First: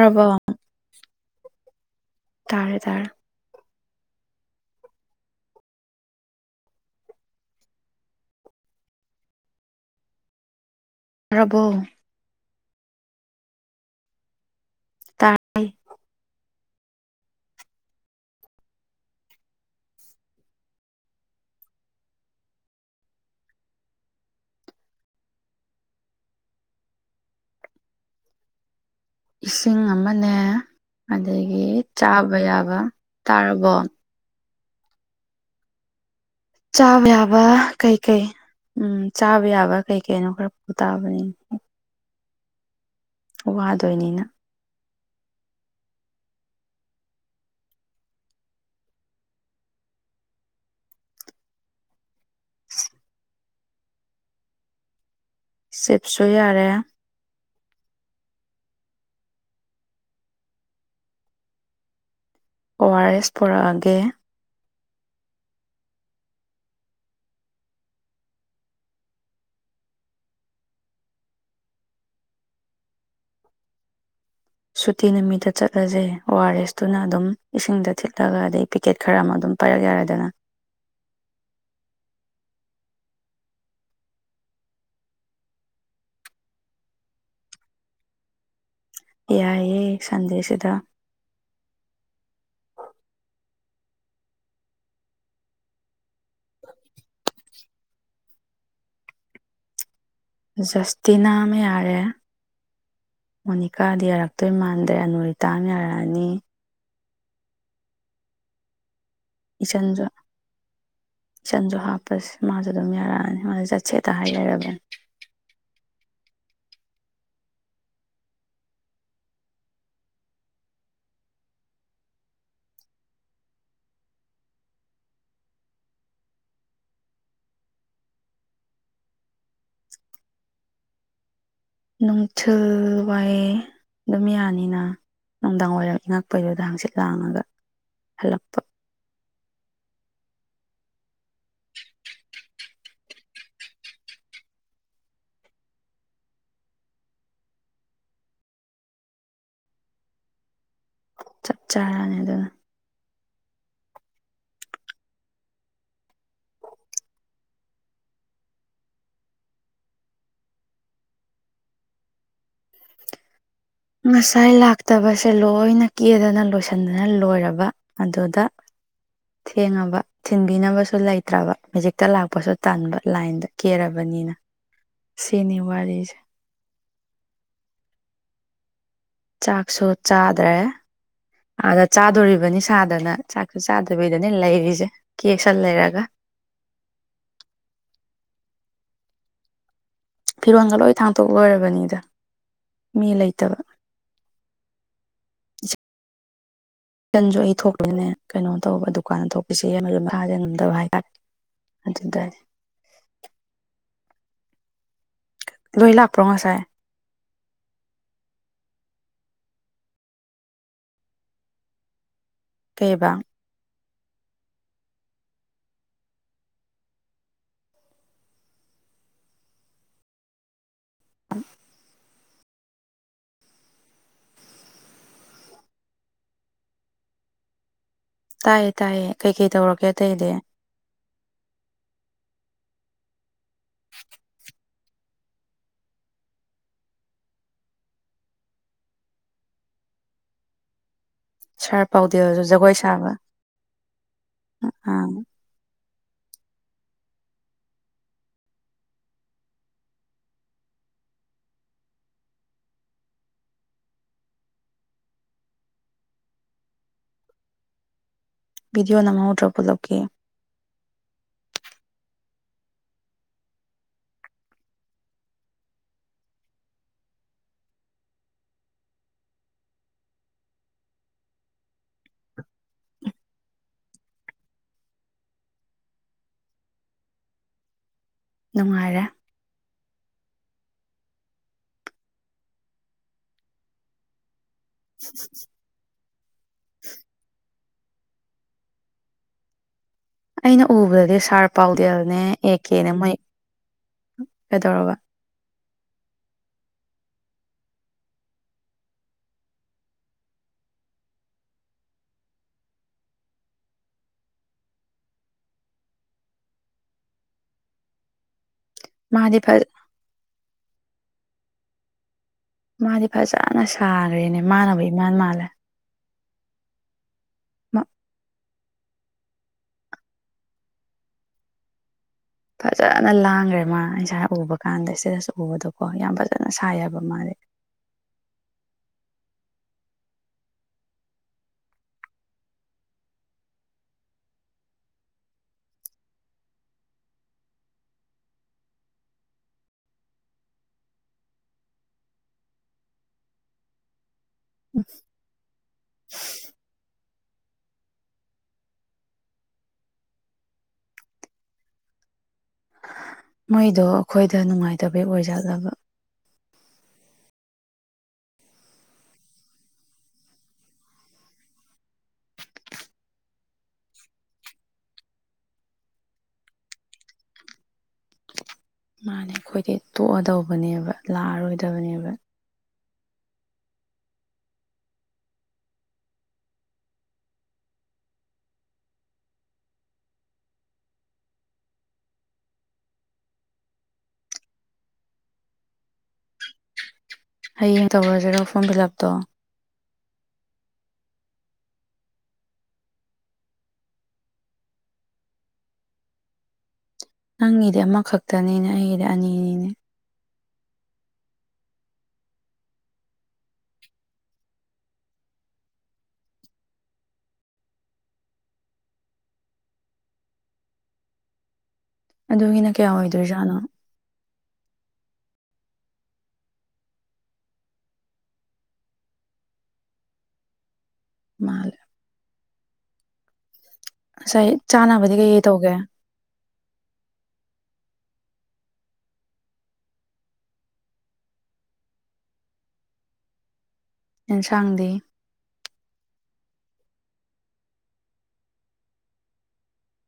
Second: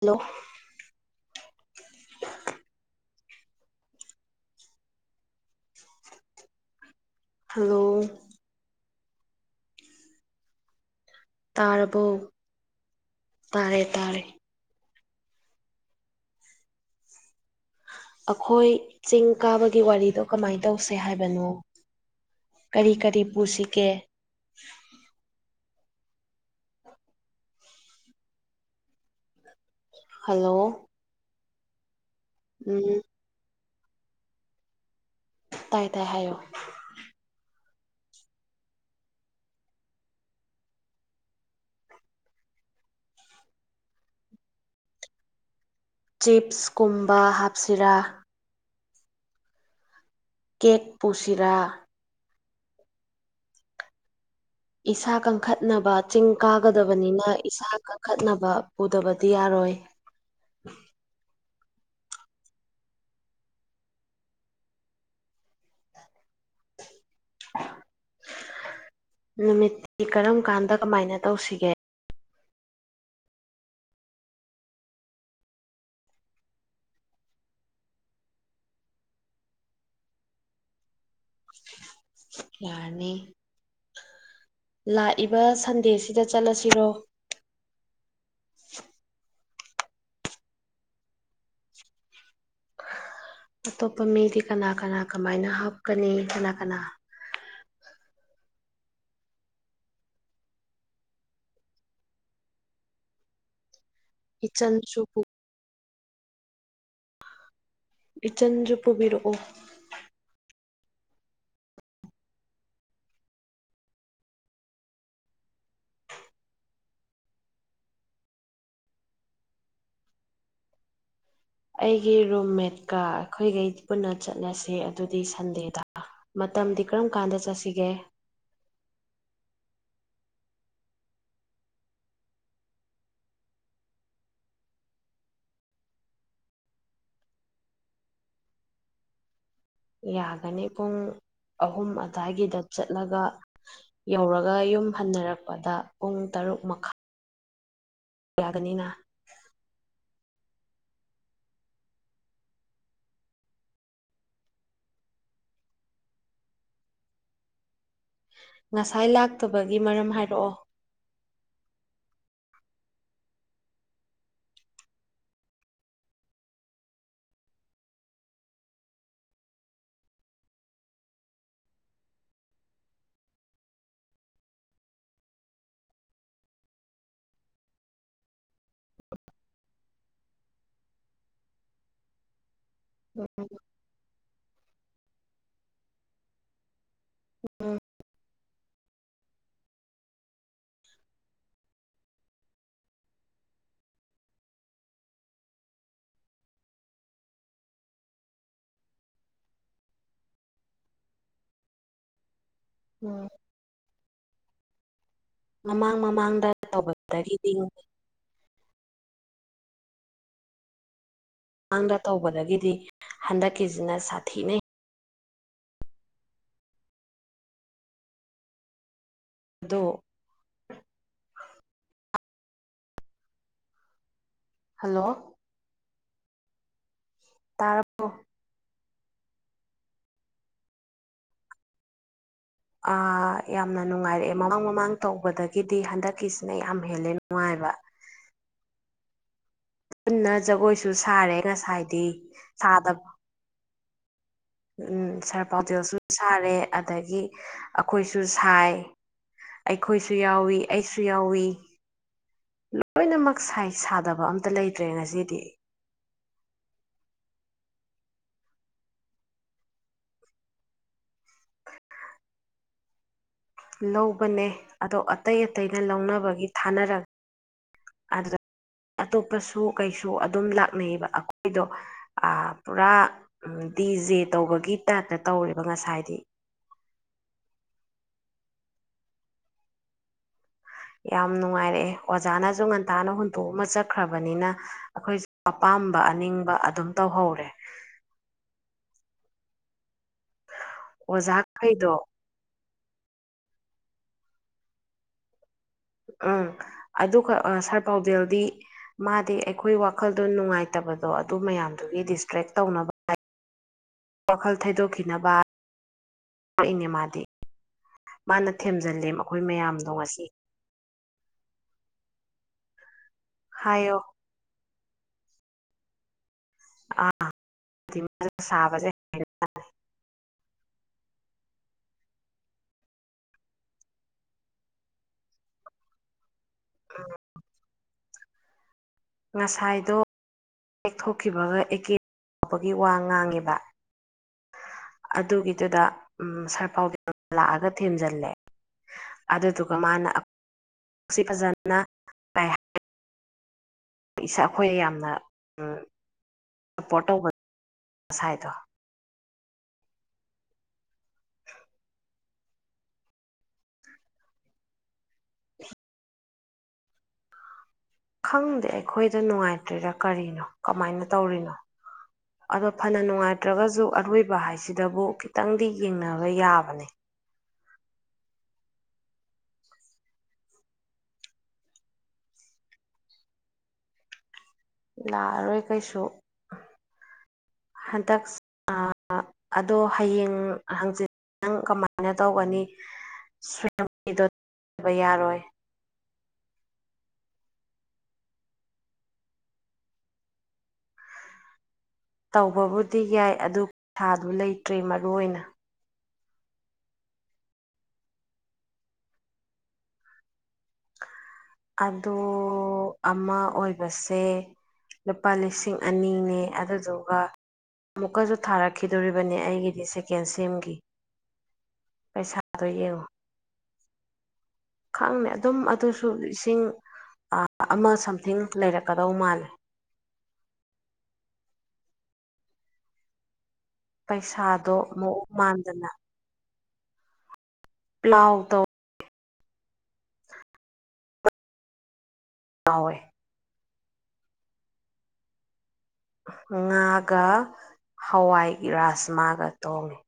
hello ꯇꯥꯔꯦ ꯇꯔ hello ꯇꯥꯔꯕꯣ ꯇꯥꯔꯕꯔꯕꯣ ꯇꯥꯔꯦ ꯇꯥꯔꯦ ꯇ ꯑꯩꯈꯣꯏ ꯆꯤꯡ ꯀꯥꯕꯒꯤ ꯋꯥꯔꯤꯗꯣ ꯀꯃꯥꯏ ꯇꯧꯁꯦ ꯍꯥꯏꯕꯅꯣ ꯀꯔꯤ ꯀꯔꯤ ꯄꯨꯁꯤꯒꯦ ꯎ ꯆꯤꯡ ꯑꯃꯅꯦ ꯍꯜꯂꯣ ꯑꯗꯒꯤ ꯆꯥꯕ ꯌꯥꯕ ꯎꯝ ꯇꯥꯔꯕꯣ ꯇꯥꯏ ꯇꯥꯏ ꯍꯥꯏꯌꯣ ꯆꯥꯕ ꯌꯥꯕ ꯀꯩꯀꯩ ꯎꯝ ꯆꯥꯕ ꯌꯥꯕ ꯀꯩꯀꯅꯣ ꯈꯔ ꯇꯥꯕꯅꯤ ꯋꯥꯗꯣꯏꯅꯤꯅ ꯆꯤꯞꯁꯀꯨꯝꯕ ꯍꯥꯞꯁꯤꯔꯥ ꯀꯦꯛ ꯄꯨꯁꯤꯔꯥ ꯏꯁꯥ ꯀꯝ ꯈꯠꯅꯕ ꯆꯤꯞꯁꯨ ꯆꯤꯡ ꯌꯥꯔꯦ ꯀꯥꯒꯗꯕꯅꯤꯅ ꯏꯁꯥ ꯀꯟꯈꯠꯅꯕ ꯄꯨꯗꯕꯗꯤ ꯌꯥꯔꯣꯏ ꯑꯣ ꯑꯥꯔ ꯑꯦꯁ ꯄꯨꯔꯛꯑꯒꯦ ꯅꯨꯃꯤꯠꯇꯤ ꯀꯔꯝ ꯀꯥꯟꯗ ꯀꯃꯥꯏꯅ ꯇꯧꯁꯤꯒꯦ ꯁꯨꯇꯤ ꯅꯨꯃꯤꯠꯇ ꯆꯠꯂꯁꯦ ꯑꯣ ꯑꯥꯔ ꯑꯦꯁꯇꯨꯅ ꯑꯗꯨꯝ ꯏꯁꯤꯡꯗ ꯊꯤꯠꯂꯒ ꯑꯗꯩ ꯄꯤꯀꯦꯠ ꯈꯔ ꯑꯃ ꯑꯗꯨꯝ ꯄꯥꯏꯔꯛ ꯌꯥꯔꯦꯗꯅ ꯌꯥꯔꯅꯤ ꯂꯥꯛꯏꯕ ꯁꯟꯗꯦꯁꯤꯗ ꯆꯠꯂꯁꯤꯔꯣ ꯌꯥꯏꯌꯦ ꯁꯟꯗꯦꯁꯤꯗ ꯑꯇꯣꯞꯄ ꯃꯤꯗꯤ ꯀꯅꯥ ꯀꯅꯥ ꯀꯃꯥꯏꯅ ꯍꯥꯞꯀꯅꯤ ꯀꯅꯥ ꯀꯅꯥ ꯖꯁꯇꯤꯅꯥꯝꯥ ꯌꯥꯔꯦ ꯃꯅꯤ ꯀꯥꯗꯤ ꯌꯥꯔꯛꯇꯣꯏ ꯃꯥꯟꯗ꯭ꯔꯦ ꯏꯆꯟꯁꯨ ꯑꯅꯣꯏꯔꯤ ꯇꯥꯡꯅ ꯌꯥꯔꯦ ꯑꯅꯤ ꯏꯆꯟꯁꯨ ꯄꯨꯕꯤꯔꯣꯑꯣ ꯏꯆꯟꯒ ꯆꯟꯁꯨ ꯍꯥꯞꯄꯁꯦ ꯃꯥꯁꯨ ꯑꯗꯨꯝ ꯌꯥꯔꯛꯑꯅꯤ ꯃꯥꯁ ꯆꯠꯁꯦꯠꯇ ꯍꯥꯏ ꯂꯩꯔꯕꯅꯤ ꯑꯩꯒꯤ ꯔꯨꯝꯃꯦꯠꯀꯥ ꯑꯩꯈꯣꯏꯒꯩ ꯄꯨꯟꯅ ꯆꯠꯅꯁꯤ ꯑꯗꯨꯗꯤ ꯁꯟꯗꯦꯗ ꯃꯇꯝꯗꯤ ꯀꯔꯝ ꯀꯥꯟꯗ ꯆꯠꯁꯤꯒꯦ ꯅꯨꯡꯊꯤꯜ ꯋꯥꯏ ꯑꯗꯨꯝ ꯌꯥꯅꯤꯅ ꯅꯨꯡꯗꯥꯡ ꯋꯥꯏꯔꯝ ꯏꯪꯉꯛꯄꯩꯗꯨꯗ ꯍꯥꯡꯆꯤꯠ ꯂꯥꯡꯉꯒ ꯍꯜꯂꯛꯄ ꯌꯥꯒꯅꯤ ꯄꯨꯡ ꯑꯍꯨꯝ ꯑꯗꯨꯋꯥꯏꯒꯤꯗ ꯆꯠꯂꯒ ꯌꯧꯔꯒ ꯌꯨꯝ ꯍꯟꯅꯔꯛꯄꯗ ꯄꯨꯡ ꯇꯔꯨꯛ ꯃꯈꯥꯏ ꯌꯥꯒꯅꯤꯅꯥ ꯆꯞ ꯆꯥꯔꯅꯤ ꯑꯗꯨꯅꯥ ꯉꯁꯥꯏ ꯂꯥꯛꯇꯕꯒꯤ ꯃꯔꯝ ꯍꯥꯏꯔꯛꯑꯣ ꯉꯁꯥꯏ ꯂꯥꯛꯇꯕꯁꯦ ꯂꯣꯏꯅ ꯀꯦꯗꯅ ꯂꯣꯏꯁꯤꯟꯗꯅ ꯂꯣꯏꯔꯕ ꯑꯗꯨꯗ ꯊꯦꯡꯉꯕ ꯊꯤꯟꯕꯤꯅꯕꯁꯨ ꯂꯩꯇ꯭ꯔꯕ ꯃ‌ꯦꯖꯤꯛꯇ ꯂꯥꯛꯄꯁꯨ ꯇꯟꯥꯟꯕ ꯂꯥꯏꯟꯗ ꯀꯦꯔꯕꯅꯤꯅ ꯁꯤꯅꯤ ꯋꯥꯔꯤꯁꯦ ꯆꯥꯛꯁꯨ ꯆꯥꯗ꯭ꯔꯦ ꯑꯥꯗ ꯆꯥꯗꯣꯔꯤꯕꯅꯤ ꯆꯥꯗꯅ ꯆꯥꯛꯁꯨ ꯆꯥꯗꯕ [unintelligible] ꯗꯅꯦ ꯂꯩꯔꯤꯁꯦ ꯀꯦꯛꯁꯟ ꯂꯩꯔꯒ ꯎꯝ ꯐꯤꯔꯣꯟꯜꯒ ꯂꯣꯏ ꯊꯥꯡꯇꯣꯛ ꯂꯣꯏꯔꯕꯅꯤꯗ ꯃꯤ ꯂꯩꯇꯕ ꯏꯀꯟꯁꯨ ꯑꯩ ꯊꯣꯛꯄꯅꯦ ꯀꯩꯅꯣ ꯇꯧꯕ ꯗꯨꯀꯥꯟꯗ ꯊꯣꯛꯄꯤꯁꯤ ꯃꯈꯥꯗ ꯉꯝꯗꯕ ꯍꯥꯏꯇꯥꯔꯦ ꯑꯗꯨꯗꯤ ꯎꯝ ꯂꯣꯏ ꯃꯃꯥꯡ ꯂꯥꯛꯄ꯭ꯔꯣ ꯃꯃꯥꯡꯗꯥ ꯉꯁꯥꯏ [unintelligible] [unintelligible] ꯇꯧꯕꯗꯒꯤꯗꯤ ꯀꯩꯕ ꯍꯟꯗꯛꯀꯤ ꯑꯗꯨꯅ ꯁꯥꯊꯤꯅꯩ ꯑꯥꯗꯣ ꯍꯜꯂꯣ ꯇꯔꯕ‌ꯣ ꯇꯥꯏꯌꯦ ꯇꯥꯏꯌꯦ ꯀꯩꯀꯩ ꯇꯧꯔꯒꯦ ꯑꯇꯩꯗꯤ ꯑꯥ ꯌꯥꯝꯅ ꯅꯨꯡꯉꯥꯏꯔꯛꯑꯦ ꯃꯃꯥꯡ ꯃꯃꯥꯡ ꯇꯧꯕꯗꯒꯤꯗꯤ ꯍꯟꯗꯛꯀꯤꯁꯤꯅ ꯌꯥꯝ ꯍꯦꯜꯂꯦ ꯅꯨꯡꯉꯥꯏꯕ ꯄꯨꯅ ꯖꯒꯣꯏꯁꯨ ꯁꯥ ꯁꯥꯔꯦ ꯁꯥꯔ ꯉꯁꯥꯏꯗꯤ ꯄꯥꯎꯗꯦꯜꯁꯨ ꯖꯒꯣꯏ ꯁꯥꯗꯤ ꯁꯥꯕ [unintelligible] ꯑꯥ ꯎꯝ ꯁꯔ ꯄꯥꯎꯖ ꯁꯨ ꯁꯥꯔꯦ ꯑꯗꯒꯤ ꯑꯩꯈꯣꯏꯁꯨ ꯁꯥꯏ ꯑꯩꯈꯣꯏꯁꯨ ꯌꯥꯎꯏꯤ ꯑꯩꯁꯨ ꯌꯥꯎꯏ ꯂꯣꯏꯅꯃꯛ ꯁꯥꯗꯕ ꯑꯝꯇ ꯂꯩꯇ꯭ꯔꯦ ꯉꯁꯤꯗꯤ ꯕꯤꯗꯤꯑꯣ ꯅꯃꯍꯎꯗꯔ‌ꯣ ꯄꯨꯂꯞꯀꯤ ꯂꯧꯕꯅꯦ ꯑꯗꯣ ꯑꯇꯩ ꯑꯇꯩꯅ ꯂꯧꯅꯕꯒꯤ ꯊꯥꯅꯔꯒ ꯑꯗꯨꯗ ꯑꯇꯣꯞꯄꯁꯨ ꯀꯩꯁꯨ ꯑꯗꯨꯝ ꯂꯥꯛꯅꯩꯑꯕ ꯑꯩꯈꯣꯏꯗꯣ ꯄꯨꯔꯥ ꯗꯤ ꯖꯦ ꯇꯧꯕꯒꯤ ꯇꯥꯏꯞꯇ ꯇꯧꯔꯦꯕ ꯉꯁꯥꯏꯗꯤ ꯅꯨꯡꯉꯥꯏꯔꯦ ꯌꯥꯝ ꯅꯨꯡꯉꯥꯏꯔꯛꯑꯦ ꯑꯣꯖꯥꯅꯁꯨ ꯉꯟꯇꯥꯅ ꯍꯨꯟꯇꯣꯛ ꯑꯃ ꯆꯠꯈ꯭ꯔꯕꯅꯤꯅꯥ ꯑꯩꯈꯣꯏꯁꯨ ꯑꯄꯥꯝꯕ ꯑꯅꯤꯡꯕ ꯑꯗꯨꯝ ꯇꯧꯍꯧꯔꯦ ꯑꯩꯅ ꯎꯕꯗꯗꯤ ꯁꯥꯔ ꯑꯣꯖꯥꯈꯩꯗꯣ ꯄꯥꯎꯗꯦꯜꯅꯦ ꯑꯦꯛ ꯀꯦꯅ ꯃꯣꯏ ꯀꯩꯗꯧꯔꯕ ꯎꯝ ꯑꯗꯨ ꯁꯥꯔ ꯄꯥꯎꯗꯦꯜꯗꯤ ꯃꯥꯗꯤ ꯑꯩꯈꯣꯏ ꯋꯥꯈꯜꯗꯣ ꯅꯨꯡꯉꯥꯏꯇꯕꯗꯣ ꯑꯗꯨ ꯃꯌꯥꯝꯗꯨꯒꯤ ꯗꯤꯁꯇ꯭ꯔꯦꯛ ꯇꯧꯅꯕ ꯍꯥꯏ ꯋꯥꯈꯜ ꯊꯩꯗꯣꯛꯈꯤꯅꯕ ꯇꯔꯛꯏꯅꯦ ꯃꯥꯗꯤ ꯃꯥꯅ ꯊꯦꯝꯖꯤꯜꯂꯦ ꯃꯥꯗꯤ ꯑꯩꯈꯣꯏ ꯐ ꯃꯌꯥꯝꯗꯣ ꯉꯁꯤ ꯃꯥꯗꯤ ꯐꯖꯅ ꯍꯥꯏꯌꯣ ꯁꯥꯈ꯭ꯔꯦꯅꯦ ꯃꯥꯅꯕꯩ ꯜ ꯃꯥꯂꯦ ꯑꯥ ꯁꯥꯕꯁꯦꯥ ꯐꯖꯅ ꯂꯥꯡꯈ꯭ꯔꯦ ꯃꯥ ꯉꯁꯥ ꯎꯕ ꯀꯥꯟꯗ ꯁꯤꯗꯁꯨ ꯎꯕꯗꯣꯀꯣ ꯌꯥꯝ ꯐꯖ ꯐꯖꯅ ꯁꯥꯕ ꯃꯥꯜꯂꯦ ꯉꯁꯥꯏꯗꯣ ꯍꯛꯊꯣꯛꯈꯤꯕꯒ ꯑꯦꯀꯦ ꯇꯥꯎꯕꯒꯤ ꯋꯥ ꯉꯥꯡꯉꯦꯕ ꯑꯗꯨꯒꯤꯗꯨꯗ ꯁꯥꯔꯐꯥꯎꯗ ꯂꯥꯛꯑꯒ ꯊꯦꯝꯖꯤꯜꯂꯦ ꯑꯗꯨꯗꯨꯒ ꯃꯥꯅ ꯐꯖꯅ ꯏꯁꯥ ꯑꯩꯈꯣꯏ ꯌꯥꯝꯅ ꯁꯞꯄꯣꯔꯠ ꯇꯧꯕ ꯉꯁꯥꯏꯗ ꯃꯣꯏꯗꯣ ꯑꯩꯈꯣꯏꯗ ꯅꯨꯡꯉꯥꯏꯇꯕꯒꯤ ꯑꯣꯏꯖꯠꯂꯒ ꯈꯪꯗꯦ ꯑꯩꯈꯣꯏꯗ ꯅꯨꯡꯉꯥꯏꯇ꯭ꯔꯔꯤꯔꯥ ꯀꯔꯤꯅꯣ ꯀꯃꯥꯏꯅ ꯇꯧꯔꯤꯅꯣ ꯑꯗꯣ ꯐꯅ ꯅꯨꯡꯉꯥꯏꯇ꯭ꯔꯒꯁꯨ ꯑꯔꯣꯏꯕ ꯍꯥꯏꯁꯤꯗꯕꯨ ꯈꯤꯇꯪꯗꯤ ꯌꯦꯡꯅꯕ ꯌꯥꯕꯅꯦ ꯃꯥꯅꯦ ꯑꯩꯈꯣꯏꯗꯤ ꯇꯣꯛꯑꯗꯧꯕꯅꯦꯕ ꯂꯥꯛꯑꯔꯣꯏꯗꯕꯅꯦꯕ ꯂꯥꯛꯑꯔꯣꯏ ꯀꯩꯁꯨ ꯍꯟꯗꯛ ꯑꯗꯣ ꯍꯌꯦꯡ ꯍꯪꯆꯤꯤꯟ ꯅꯪ ꯀꯃꯥꯏꯅ ꯇꯧꯒꯅꯤꯕ ꯌꯥꯔꯣꯏ ꯍꯌꯦꯡ ꯇꯧꯔꯁꯤꯔꯣ ꯐꯣꯝ ꯐꯤꯜ ꯑꯞꯇꯣ ꯇꯧꯕꯕꯨꯗꯤ ꯌꯥꯏ ꯑꯗꯨ ꯊꯥꯗꯨ ꯂꯩꯇ꯭ꯔꯦ ꯃꯔꯨ ꯑꯣꯏꯅ ꯅꯪꯅꯤꯗꯤ ꯑꯃꯈꯛꯇꯅꯤꯅꯦ ꯑꯩꯒꯤꯗꯤ ꯑꯅꯤꯅꯤꯅꯦ ꯑꯗꯨ ꯑꯃ ꯑꯣꯏꯕꯁꯦ ꯂꯨꯄꯥ ꯂꯤꯁꯤꯡ ꯑꯅꯤꯅꯦ ꯑꯗꯨꯗꯨꯒ ꯑꯃꯨꯛꯀꯁꯨ ꯊꯥꯔꯛꯈꯤꯗꯣꯔꯤꯕꯅꯦ ꯑꯩꯒꯤꯗꯤ ꯁꯦꯀꯦꯟ ꯁꯦꯝꯒꯤ ꯄꯩꯁꯥꯗꯣ ꯑꯗꯨꯒꯤꯅ ꯀꯌꯥ ꯌꯦꯡꯉꯣ ꯑꯣꯏꯗꯣꯏꯖꯥꯠꯅꯣ ꯝ ꯑ ꯁꯣ ꯏꯁꯤꯡ ꯑꯃ ꯁꯝꯊꯤꯡ ꯂꯩꯔꯛꯀꯗꯧ ꯃꯥꯜꯂꯦ ꯃꯥꯂ ꯉꯁꯥꯏ ꯄꯩꯁꯥꯗꯣ ꯆꯥꯅꯕꯗꯤ ꯃꯨꯛ ꯀꯩꯀꯩ ꯇꯧꯒꯦ ꯃꯥꯟꯗꯅ ꯄ꯭ꯂꯥꯎꯗ ꯇ ꯍꯣꯏ ꯑꯦꯟꯁꯥꯡꯗꯤ ꯉꯥꯒ ꯍꯋꯥꯏ ꯔꯥꯁꯃꯥꯒ ꯇꯣꯡꯉꯤ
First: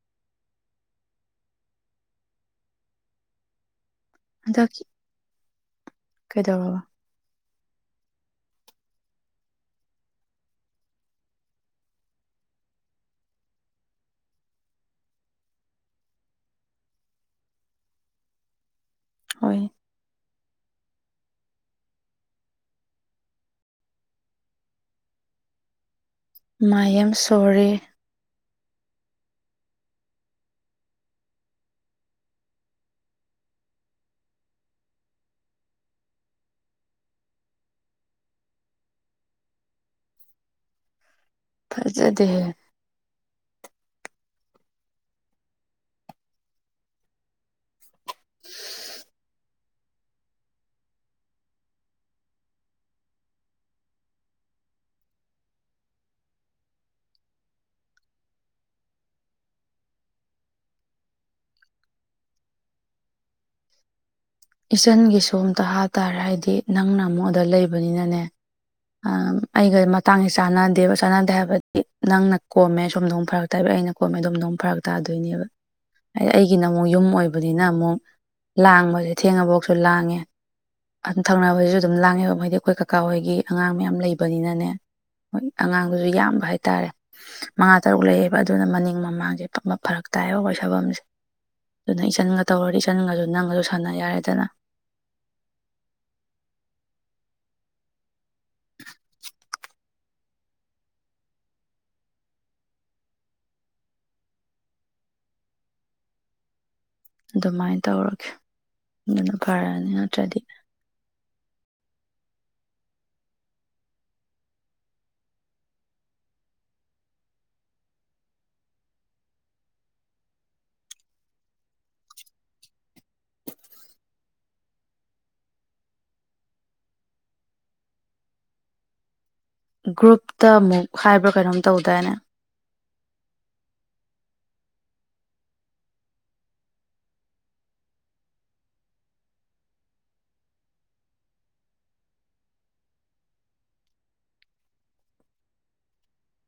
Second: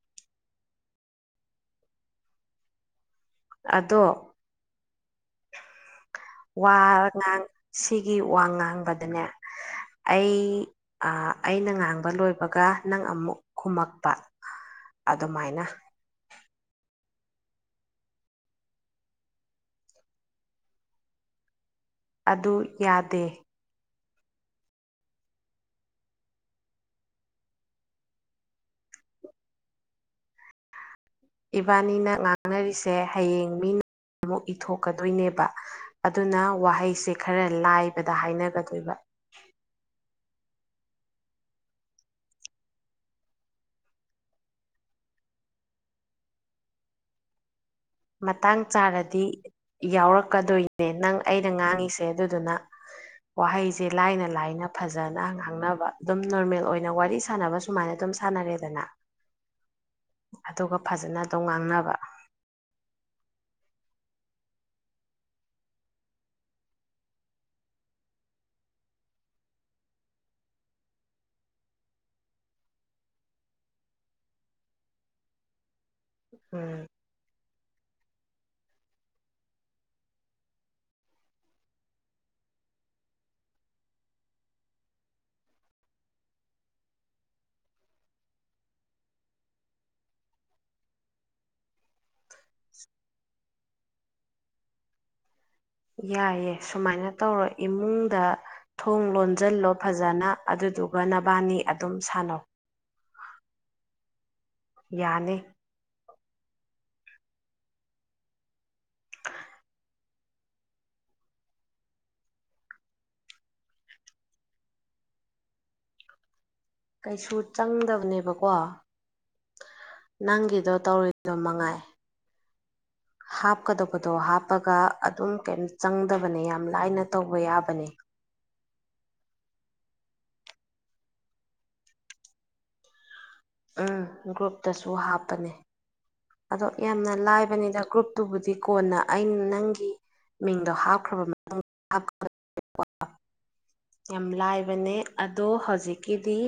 ꯑꯗꯣ ꯑꯗꯒꯤ ꯋꯥ ꯉꯥꯡ ꯁꯤꯒꯤ ꯋꯥꯉꯥꯡ ꯉꯥꯡꯕꯗꯅꯦ ꯑꯩ ꯑꯩꯅ ꯉꯥꯡꯕ ꯂꯣꯏꯕꯒ ꯅꯪ ꯑꯃꯨꯛ ꯈꯨꯝꯃꯛꯄ ꯑꯗꯨꯃꯥꯏꯅ ꯍꯣꯏ ꯑꯗꯨ ꯌꯥꯗꯦ ꯃꯥꯏ ꯑ ꯁꯣꯣꯔꯦ ꯏꯕꯥꯅꯤꯅ ꯉꯥꯡꯅꯔꯤꯁꯦ ꯍꯌꯦꯡ ꯃꯤꯅ ꯑꯃꯨꯛ ꯏꯊꯣꯛꯀꯗꯣꯏꯅꯦꯕ ꯑꯗꯨꯅ ꯋꯥꯍꯩꯁꯦ ꯈꯔ ꯂꯥꯏꯕꯗ ꯍꯥꯏꯅꯒꯗꯣꯏꯕ ꯐꯖꯗꯦ ꯃꯇꯥꯡ ꯆꯥꯔꯗꯤ ꯌꯥꯎꯔꯛꯀꯗꯣꯏꯅꯦ ꯅꯪ ꯑꯩꯅ ꯉꯥꯡꯉꯤꯁꯦ ꯑꯗꯨꯗꯨꯅ ꯋꯥꯍꯩꯁꯦ ꯂꯥꯏꯅ ꯂꯥꯏꯅ ꯐꯖꯅ ꯉꯥꯡꯅꯕ ꯑꯗꯨꯝ ꯅꯣꯔꯃꯦꯜ ꯑꯣꯏꯅ ꯋꯥꯔꯤ ꯁꯥꯟꯅꯕ ꯁꯨꯃꯥꯏꯅ ꯑꯗꯨꯝ ꯁꯥꯟꯅꯔꯦꯗꯅ ꯑꯗꯨꯒ ꯐꯖꯅ ꯑꯗꯨꯝ ꯉꯥꯡꯅꯕ ꯏꯆꯟꯒꯤ ꯁꯣꯝꯇ ꯍꯥꯇꯥꯥꯔꯦ ꯍꯥꯏꯗꯤ ꯅꯪꯅ ꯑꯃꯨꯛꯗ ꯂꯩꯕꯅꯤꯅꯅꯦ ꯑꯩꯒ ꯃꯇꯥꯡꯁꯦ ꯆꯥꯟꯅꯗꯦꯕ ꯆꯥꯟꯅꯗꯦ ꯍꯥꯏꯕꯗꯤ ꯅꯪꯅ ꯀꯣꯝꯃꯦ ꯁꯣꯨꯝ ꯅꯣꯛ ꯐꯔꯛ ꯇꯥꯕ ꯑꯩꯅ ꯀꯣꯝꯃꯦ ꯑꯣꯝ ꯅꯣꯝ ꯐꯔꯛ ꯇꯥꯗꯣꯏꯅꯦꯕ ꯍꯥꯏꯗꯤ ꯑꯩꯒꯤ ꯅ ꯎꯝ ꯑꯃꯣ ꯌꯨꯝ ꯑꯣꯏꯕꯅꯤꯅ ꯑꯃꯨꯛ ꯂꯥꯡꯕꯁꯦ ꯊꯦꯡꯉꯐꯧꯁꯨ ꯂꯥꯡꯉꯦ ꯑꯗꯨꯝ ꯊꯪꯅꯕꯁꯤꯁꯨ ꯑꯗꯨꯝ ꯂꯥꯡꯉꯦ ꯍꯥꯏꯩꯗꯤ ꯑꯩꯈꯣꯏ ꯀꯀꯥ ꯍꯣꯏꯒꯤ ꯑꯉꯥꯡ ꯃꯌꯥꯝ ꯂꯩꯕꯅꯤꯅꯅꯦ ꯍꯣꯏ ꯑꯉꯥꯡꯗꯨꯁꯨ ꯌꯥꯝꯕ ꯍꯥꯏꯇꯥꯔꯦ ꯃꯉꯥ ꯇꯔꯨꯛ ꯂꯩꯌꯦꯦꯕ ꯑꯗꯨꯅ ꯃꯅꯤꯡ ꯃꯃꯥꯡꯁꯦ ꯐꯔꯛ ꯇꯥꯏꯕ ꯑꯩꯈꯣꯏ ꯁꯥꯐꯝꯁꯦ ꯑꯗꯨꯅ ꯏꯆꯟꯒ ꯇꯧꯔꯗꯤ ꯏꯆꯟꯒꯁꯨ ꯅꯪꯒꯁꯨ ꯁꯥꯟꯅ ꯌꯥꯔꯦꯗꯅ ꯌꯥꯏꯌꯦꯦ ꯁꯨꯃꯥꯏꯅ ꯇꯧꯔꯣ ꯏꯃꯨꯡꯗ ꯊꯣꯡ ꯂꯣꯟꯁꯤꯜꯂꯣ ꯐꯖꯅ ꯑꯗꯨꯗꯨꯒ ꯅꯕꯥꯅꯤ ꯑꯗꯨꯝ ꯁꯥꯟꯅꯧ ꯌꯥꯅꯤ ꯑꯗꯨꯃꯥꯏꯅ ꯇꯧꯔꯒꯦ ꯑꯗꯨꯅ ꯐꯔꯅꯤ ꯅꯠꯇ꯭ꯔꯗꯤ ꯀꯩꯁꯨ ꯆꯪꯗꯕꯅꯦꯕꯀꯣ ꯅꯪꯒꯤꯗꯣ ꯇꯧꯔꯤꯗꯣ ꯃꯉꯥꯏ ꯍꯥꯞꯀꯗꯕꯗꯣ ꯍꯥꯞꯄꯒ ꯑꯗꯨꯝ ꯀꯩꯝ ꯆꯪꯗꯕꯅꯦ ꯌꯥꯝ ꯂꯥꯏꯅ ꯇꯧꯕ ꯌꯥꯕꯅꯦ ꯒ꯭ꯔꯨꯞꯇ ꯑꯃꯨꯛ ꯍꯥꯏꯕ꯭ꯔꯥ ꯀꯩꯅꯣꯝꯇꯧꯗꯥꯏꯅꯦ ꯎꯝ ꯒ꯭ꯔꯨꯞꯇꯁꯨ ꯍꯥꯞꯄꯅꯦ ꯑꯗꯣ ꯌꯥꯝꯅ ꯂꯥꯏꯕꯅꯤꯗ ꯒ꯭ꯔꯨꯞꯇꯨꯕꯨꯗꯤ ꯀꯣꯟꯅ ꯑꯩꯅ ꯅꯪꯒꯤ ꯃꯤꯡꯗꯣ ꯍꯥꯞꯈ꯭ꯔꯕ ꯃꯇꯨꯡ ꯌꯥꯝ ꯂꯥꯏꯕꯅꯦ ꯑꯗꯣ ꯍꯧꯖꯤꯛꯀꯤꯗꯤ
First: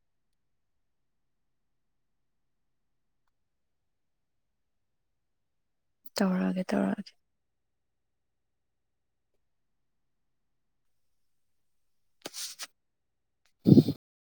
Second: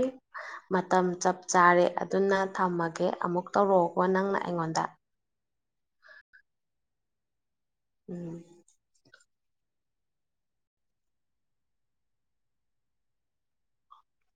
ꯃꯇꯝ ꯆꯞ ꯆꯥꯔꯦ ꯑꯗꯨꯅ ꯊꯝꯃꯒꯦ ꯑꯃꯨꯛ ꯇꯧꯔꯛꯑꯣꯀꯣ ꯅꯪꯅ ꯑꯩꯉꯣꯟꯗ ꯇꯧꯔꯛꯑꯒꯦ ꯇꯧꯔꯛꯑꯒꯦ ꯎꯝ [unintelligible]